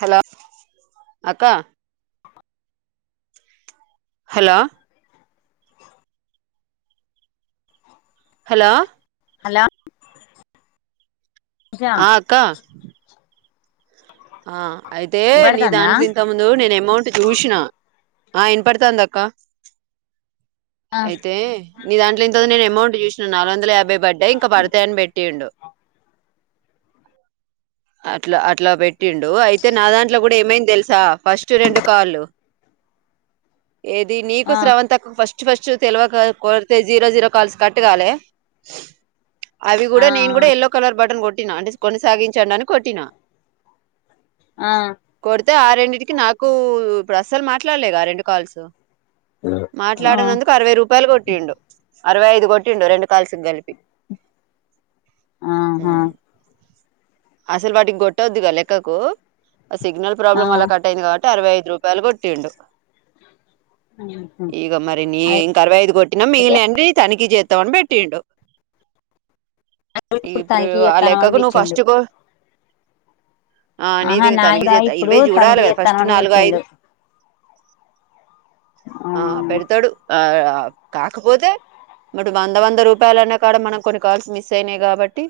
Hello అక్క hello hello hello Pooja ఆ అక్క ఆ అయితే నీ వినపడుతుందా దాంట్లో ఇంత ముందు నేను ఎమౌంట్ చూసినా ఆ ఇనపడతాంద అక్క ఆ అయితే నీ దాంట్లో ఏంత నేను అమౌంట్ చూసిన నాలుగు వందల యాభై పడ్డయి ఇంకా పడతాయని పెట్టిండు అట్లా అట్లా పెట్టిండు అయితే నా దాంట్లో కూడా ఏమైంది తెలుసా ఫస్ట్ రెండు కాలు ఏది నీకు ఆ శ్రవణ్ తక్కకు ఫస్ట్ ఫస్ట్ ఫస్ట్ తెలవక కొరితే జీరో జీరో కాల్స్ కట్టుగాలే అవి ఆ కూడా నేను కూడా యల్లో కలర్ బటన్ కొ కొట్టి నా కొనసాగించండి అని కొటిిన ఆ అయితే ఆ రెండింటికి నాకు ఇప్పుడు అస్సలు మాట్లాడలేదు ఆ రెండు కాల్స్ ఆ మాట్లాడనందుకు అరవై రూపాయలు కొట్టిండు అరవై ఐదు కొట్టిండు రెండు కాల్సి కలిపి ఆహా ఉమ్, అసలు వాటికి కొొట్టోద్దుగా లెక్కకు ఆ సిగ్ నల్ ఆ ప్రాబ్లం అలా కట్ అయింది కాబటి అరవై ఐదు రూపాయలు కొట్టిండు ఇగ మరి నీ అయి ఇంకా అరవై ఐదు కొట్టి నమ్ మిగిలిన అన్ని తనాఖి ఎంజేస్తావు అని పెట్టిండు ఇప్పుడు తనకి ఆ ఇత్తనమని లెక్కకు నువ్వు పెట్టిండు ఫస్ట్ గో ఆహా ఇంక నాయి తనిఖీ రా చేస్తా ఇప్పుడు ఇరవై చూడాలి తనకి కదా చేస్తాను ఫస్ట్ అని నాలుగు ఐదు కొట్టిండు ఆ పెడ్ తాడు ఆ కాకపోతే మరి అటు వంద వంద రూపాయలు అన్నా కాడ మనం కొన్ని కాల్స్ మిస్ అయినాయి కాబట్టి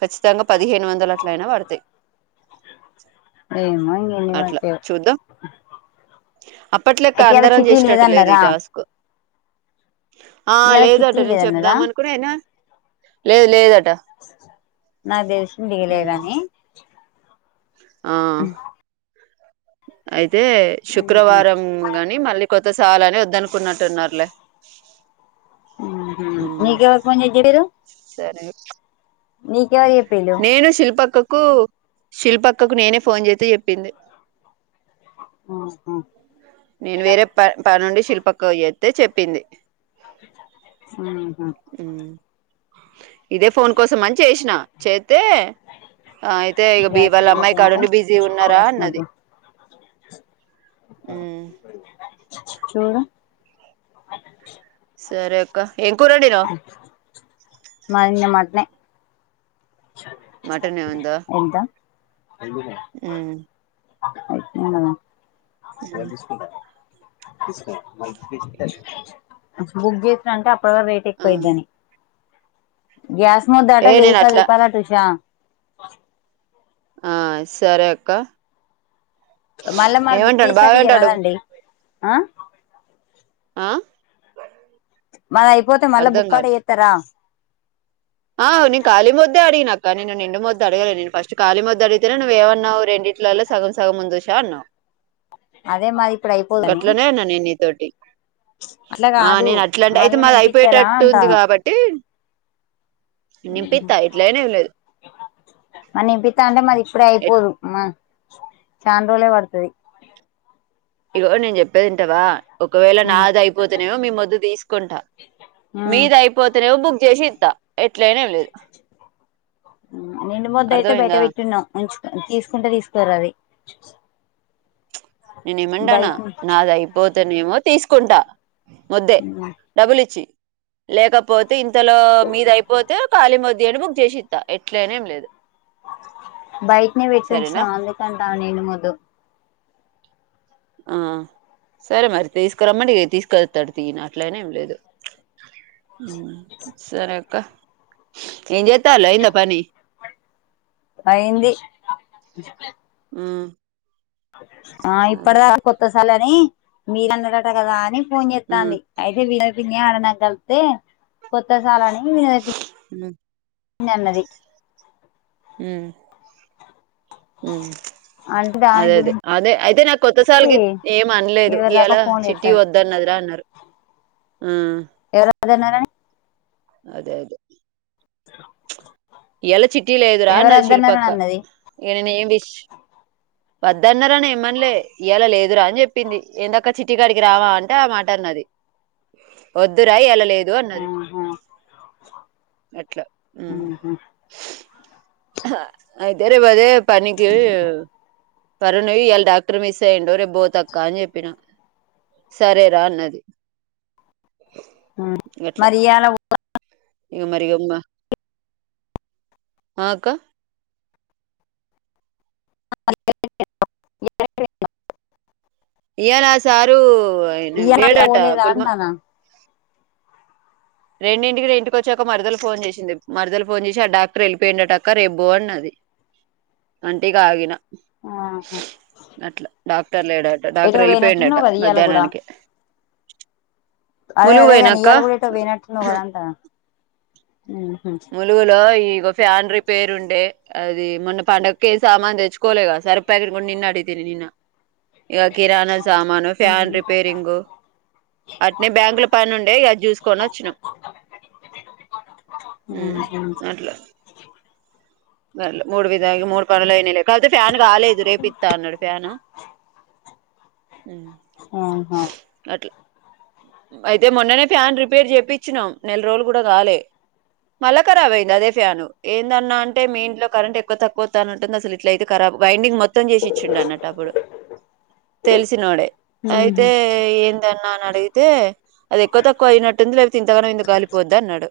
ఖచ్చితంగా పదిహేను వంద ఏమే ఇంగ అట్లా ఎన్నిబటే చూద్దాం అప్పట్లెక్క అయితేలా అందరం చిట్టి చేసేటట్టు లేదు లేదన్నర ఈ టాస్క్ ఆ లేదంట నేను లేదన్నారా చెప్దాం అనుకున్నా అయిన లేదు లేదు అట్ నాక్క్ తెల్ శ్ [inaudible] వీల్ ఉమ్ లేదని ఆ ఆయిత్ అయితే ఉహు శుక్రవారం గని మళ్ళీ కొ ఇంత చాలని వద్దనుకున్నట్టున్నారులే ఉహు ఉమ్ నీకు ఎవరు ఫోన్ చేసి చెప్పిరు సరే మీ నేను శిల్ప అక్కకు కు శిల్పక్కకు నేనే ఫోన్ చేసి చెప్పింది ఆహా నేను వేరే ప పనీ ఉండి శిల్ప అక్కకు చెత్తే చెప్పింది ఆహా ఉమ్ ఇదే ఫోన్ కోసం అని చేసినా చేత్తే అయితే ఇగా బి గ్యాస్ వాళ్ళ మొద్దు అమ్మాయి కాడ ఎంత ఉండి బిజీగా ఉన్నారా గ్యాస్ అన్నది మొద్దు ఉ చూడ సరేక్క మది నీన్న మటన్ ఏ మటన్ ఏ ఉందా ఎంత ఊ అయిపోయి [unintelligible] హ్మ్. [unintelligible] తీసుకుంటా తీసుకున్నావా మరి [unintelligible] బుక్ చేసినంటే [unintelligible] రేట్ ఆ! ఎక్కువ అయిద్దాని గ్యాస్ ముద్దాటా ఏ వెయ్యి నేను పది అట్లా రూపాయలంట ఉషా బ ఆ సరే అక్క మళ్ళా మరి బుక్ ఏమంటాడు చేసిన ఆటు ఇయా బాగేమంటాడు రాదండి ఆ ఆ మరీ అయిపోతే మళ్ళా అర్ధం బుక్ అంట కాలే చేస్తారా ఆ నేను ఖాళీ మొద్దే అడిగిన అక్కా నిండు మొద్దు అడగలే నేను ఫస్ట్ కాలి మొద్దు అడిగితేనే నువ్వు ఏమన్నావు రెండింటిలలో సగం సగం ఉంది ఉషా అన్నావు అదే మాది ఇప్పుడు అయిపోదని గాట్లనే అన్న నీతోటి అట్లా ఆ కాదు నేను అట్లాంటే అయితే మళ్ళా మాది నింపిస్తారా అయిపోయేటట్టుంది కాబట్టి ఉహు నింపిత్తా ఇట్లైనా ఏం లేదు మరి నింపిస్తా అంటే మది ఇప్పుడే ఎట్ అయిపోదు చాన్ రోజు లే పడుతది ఇగో నేను చెప్పేది వింటావా ఒకవేళ ఉమ్ నాది అయిపోతునేవో మీ మద్దు తీసుకుంటా మీద అయిపోతేనేవో బుగ జషీద్ద నిం మొద్ద అయితే బయట అర్థమైందా పెట్టిన్నాంచ తీసుకుంటే తీసుకోరా అది నిన్న మంటానా నాది అయిపోతే అనేమో తీసుకుంటా ముద్దే ఉమ్ డబ్బులిచ్చి లేకపోతే ఇంతలో మీద అయిపోతే ఖాళీ మదుీ అని బుక్ చేసి ఇస్తా ఎట్లనేం లేదు బయటిని పెట్టించిన సరేనా అందుకంటా నేను వధు ఆ సరే మరి తీసుకురమ్మడి తీసుకెళ్తాడు తయన అట్లయినే ఏం లేదు సరే ఇ చెత లేంద పనీ అయింది మ్మ్ ఆ ఇప్పుడుదా కొత్త సాల్ అని మీరన్నట కదా అని ఫోన్ చేస్తాంది అయితే నేను ఇదే ఆడ నక్ దొరికితే కొత్త సాల్ నీ అ అది పన్నది మ్మ్ అంటే దాని అదే అదే గురించి అదే అయితే నాకు కొత్తసార్కి ఏం అనలేదు ఎవరి దాకా ఇవాలా ఫోన్ చిటీ చేత్తది వద్దన్నదిరా అన్నారు ఆ, ఎవరు అదేనారా అదే అదే తరా ఎలచిట్ వటీల ఎదురా నా అది శిల్పక్క అన్నది ఏ న ఏం విష వద్దన్నారని ఏమనలే ఇవలా లేదు వద్దురా అని చెప్పింది ఎందక్క చిటీకాడికి రావా అంటే ఆ మాట అన్నది వద్దురా ఎలా లేదు ఇదో అన్నది ఆహా అట్లా ఆహా అయితే రే మదే పనికి పరును ఇలా డాక్టర్ మిస్ అయి్యండు రేపుపోతక్క అని చెప్పిన సరేరా అన్నది అట్లా మరి ఈ అలా ఉ ఇక మరిగొమ్మా ఆ అక్క! [unintelligible] ఏల సారూ! ఈ [unintelligible] పోలేదాంటాన్న రెండింటికి ఇంటికి వచ్చాక మరదలు ఫోన్ చేసింది. మరదలు ఫోన్ చేసి ఆ డాక్టర్ వెళ్ళిపోయిండటక్క రేపు బో అన్నది. అంటె ఇక ఆగిన. ఆహా అట్లా డాక్టర్ లేడట. ఎటో డాక్టర్ వెళ్ళిపోయిండట పోయినట్టున్నావు కదా ఇయాల కూడా మధ్యాహ్నానికే. ములుగుపోయినాక్క. నవు కదా అంటన ములుగులో ఈగో ఫ్యాండ్రి పేరుండే అది మొన్న పండగకి ఏ సామాను తెచ్చుకోలే కద సరుపు ప్యాకెట్ నిన్న అడిగితే నిన్న. ఇక కిరాణా సామాను ఫ్యాన్ రిపేరింగ్ అట్నె బ్యాంకుల పని ఉండే ఇక చూసుకొని వచ్చినం హ్మ్మ్ ఆహా అట్లా అ మూడు విధా మూడు పనులైనైలె. కాకపోతే ఫ్యాన్ కాలేదు రేపిత్త అన్నాడు ఫ్యాను అట్లా అయితే మొన్ననే ఫ్యాన్ రిపేర్ చెప్పచ్చినాం నెల రోజులు కూడా కాలే మళ్ళా కరాబ్ అయ్యింది అదే ఫ్యాన్ ఏందన్నా అంటే? మీ ఇంట్లో కరెంట్ ఎక్కువ తక్కువ వత్తనట్టుంది అస ఇట్లయితే కరాబ్ వైండింగ్ మొత్తం మొత్తం చేసిచ్చిండు అన్నట్టు అప్పుడు తెలిసినోడే అయితే ఏందన్నా అని అడిగి ఏ అది ఎక్కువ తక్కువ అయినట్టుంది లేకపోతే ఇంతగానం ఎందుకు కాలిపోద్ది అన్నాడు.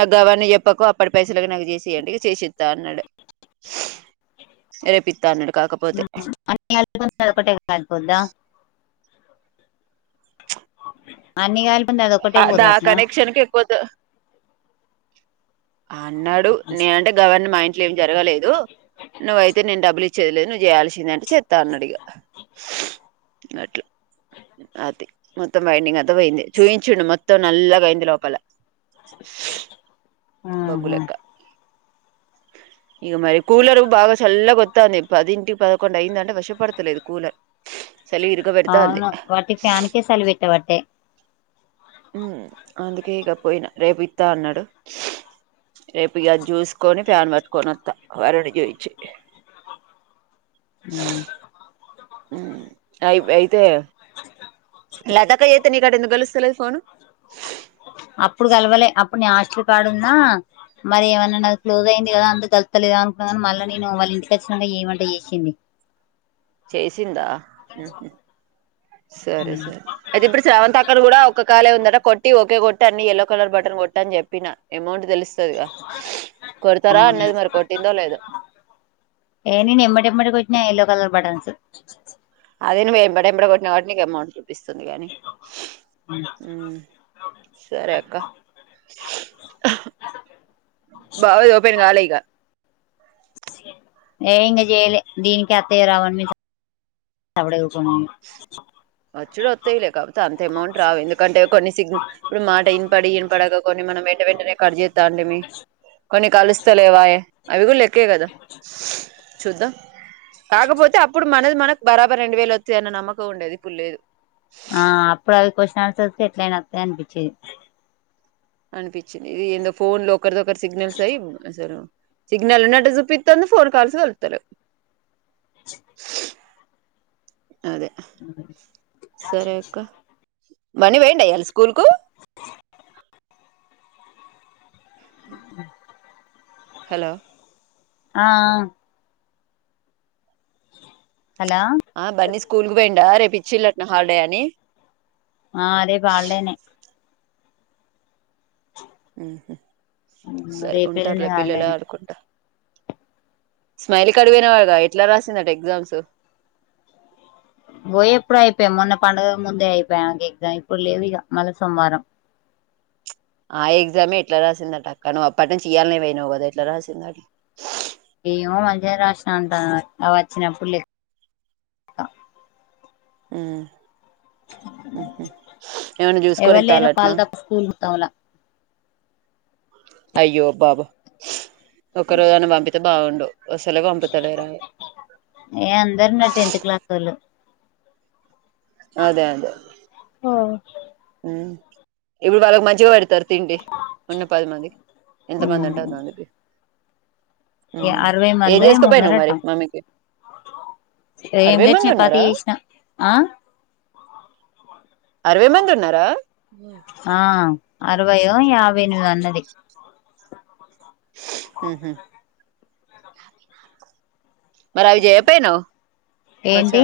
నాకు గవన్ని చెప్పకు అప్పటి పైసలకి నాకు చేసి ఇయ్యండి చేసిత్తా అన్నాడు రేపిత్తా అన్నాడు కాకపోతే అ [unintelligible] పోద్దా అన్ని గాల్ అదా కనెక్షన్ కే ఎక్కువ త అన్నాడు నే అంటే గవన్ని మా ఇం ఏం జరగలేదు. నువ్వుయితే నేను డబ్బులు ఇచ్చేలే నువ్వు చేయాల్సిందే అం చెేత్త అన్నడిగా అట్ల అది మొత్తం బైండింగ్ అంతా పోయింది చూయించుండు మొత్తం నల్లగా అయింది లోపల [unintelligible] ఆహా బగ్గులెక్క ఇక మరి కూలరు బాగా చల్ల గొత్తంది పదింటి పదకొండు అయింది అంటే కష్టపడతలేదు కూలర్ చలి ఇరుకపెడతాంది అవును వాటి ఫ్యాన్ కే సలి పెట్టబట్టే ఉ మ్ అందుకే ఇక పోయిన రేపు ఇత్తా అన్నాడు రేపు ఇగ అది చూసుకొని ఫ్యాన్ పట్కొని వత్తా వరుడు చూయిచ్చి హ్మ్మ్ మ్ అయి అయితే లత అక్క చేస్తే నీకు ఆట ఎందుకు కలుస్త లేదు అప్పుడు కలవలే అప్పుడు నేనూ ఆశ క పాడున్నా మరి ఏమన్నా నా క్లోజ్ అయింది కదా అందుకు కలుతలేదా అనుకున్నానీ మళ్ళీ నేను వాళ్ళ ఇంటికి వచ్చినక ఏమంటే చేసింది చేసిందా ఉహు సరే సరే అయితే ఇప్పుడు స్రవంతి అక్క కూడా ఒక కాలే ఉందట కొట్టి ఓకే కొట్టి అన్ని ఎల్లో కలర్ బటన్ కొట్ట అని చెప్పిన అమౌంట్ తెలుస్తదిగా కొడతారా అన్నది మరి కొట్టిందో లేదో బట్టన్స్ అదిే నువు ఎంబాటి ఎంబటి కొట్టినావ్ నీకు అమౌంట్ స్తుంది కాని హ్మ్మ్ సరే అక్క బావ ఓపెన్ కాలే ఇన్ దా ఏ ఇం చేయలే దీనికి అత్తయో రావో అని మేం సప్పుడేంక ఉకున్నాం వచ్చుడు వత్తాయిలే కాకపోతే అంత అమౌంట్ రావు ఎందుకంటే కొన్ని సిగ్ ఇప్పుడు మాట ఇన పడి ఈన పడగా కొన్ని మనం వెంట వెంటనే కట్ చేస్త అండి మీ కొన్ని కలుస్తలేవాయ అవి కూడా లెక్క కదా చూద్దాం కాకపోతే అప్పుడు మన మనకు బరాబర్ రెండు వేలు వస్తుంది అన్న నమ్మకం ఉండేది తప్పు లేదు ఆ అప్పుడు అవి క్వశ్చన్ ఆన్సర్స్ ఎట్లయి అనిపించేది అనిపించింది ఇది ఏందో ఫోన్ లో ఒకరి దొ ఒకరు సిగ్నల్స్ అయి అసలు సిగ్నల్ ఉన్నట్టు చూపిస్తుంది ఫోన్ కాల్స్ కలుస్తలేవ్ అదే సరేక్క మనీ పోయిండా ఇయ్యాల స్కూల్ కు హ హలో ఆ హలో ఆ బన్నీ స్కూల్ పోయిండా రేపిించ చిల్లట్న హార్డే అని ఆ అదే రేపు హాలిడేనే ఉహు హ్మ్మ్ రేపు ఎల్లుండి హాలిడేనే స్మైల్ కడువన వాడుగా ఎట్లా రాసిందట ఎగ్జామ్స్ పోయి ఎప్పుడు అయిపోయాం మొన్న పండుగ ముందే అయిపోయాంక ఎగ్జామ్ ఇప్పుడు లేవు ఇక మళ్ళీ సోమవారం ఆ ఎగ్జామ్ ఎట్లా రాసిందట అక్క నువ్ అప్పటిం ఇయ్యాలనే పోయినావు కదా ఎట్లా రాసింద అ ఏమో మంచిగానే రాసిన అంటా అ వచ్చినప్పుడు హ్మ్మ్ ఏమన్నా చూసుకొని ఇత్తాలటన [unintelligible] అయ్యో బాబో ఒక రోజు అన్న పంపితే బాగుండు అసలే పంపుతలేరాయే ఏ అందరు నా టెన్త్ క్లాసొళ్ళు అదే అదే ఆ ఇప్పుడు వాళ్ళకు మంచిగా పడుతు తరు తిండి ఉన్న పది మంది ఎంత మంది ఉంటే ఉమ్ అంత మందికి అరవై మ్ఏం మందో ఏమో చేసుకపోయినవ్ ఉన్నారట మరి మమ్మీకి ఏం అరవై లే మంది చపాతీ చేసిన ఆ అరవే మంది ఉన్నా ఆ ఆ అరవయో యాభై ఎనిమిదో అన్నది మ్ హు మరి అవి చేయకపోయినవ్ ఏంటి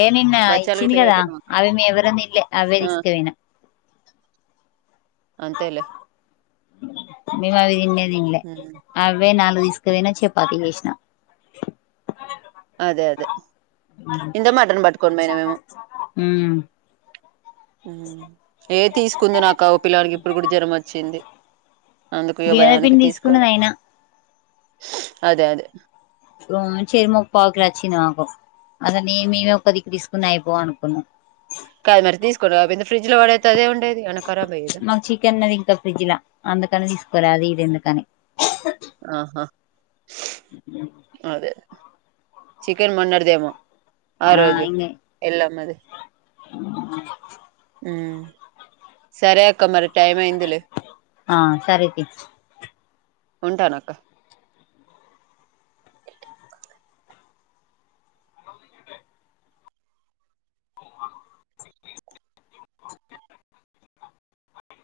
ఏ నిన్న బచ్చాలు ఇచ్చింది గిట్ల కదా చేయపోయినవా? అవి మేం ఎవ్వరం తినలే అవ్వే ఆ తీసుకుపోయిన అంతేలే మేం అవి తిన్నె తిన్లే హ్మ్. అవే నాలుగు తీసుకపో యినా చపాతీ చేసిన అదే అదే ఇంత మటన్ పట్టుకోని పోయినా మేము ఉమ్ మ్ ఏ తీసుకుందును అక్క పిలగానికి ఇప్పుడు కూడా జ్వరం వచ్చింది అందుకు ఇగ భయానికి [unintelligible] తీసుకోలే. తీసుకున్నది అయినా అదే అదే చెరి ముప్పావుకిల వచ్చింది మాకు అంత నీ మీద ఒకదిక్కు తీసుకున్న అయిపోవు అనుకున్నా కాదు మరి తీసుకోని రాకపోయింది ఫ్రిడ్జ్ లో వాడేత్తే అదే ఉంట మాకు చికెన్ ఉన్నది ఇంకా ఫ్రిడ్జ్ లా అందుకని తీసుకోలే అది ఇది ఎందుకని ఆహా అదే చికెన్ మొన్నటిదేమో ఆ ఆరోజు ఇంగే ఎల్లమ్మ ది మ్ సరే క్క మరి టైం అయిందిలే ఆ సరే తీ ఉంటానక్క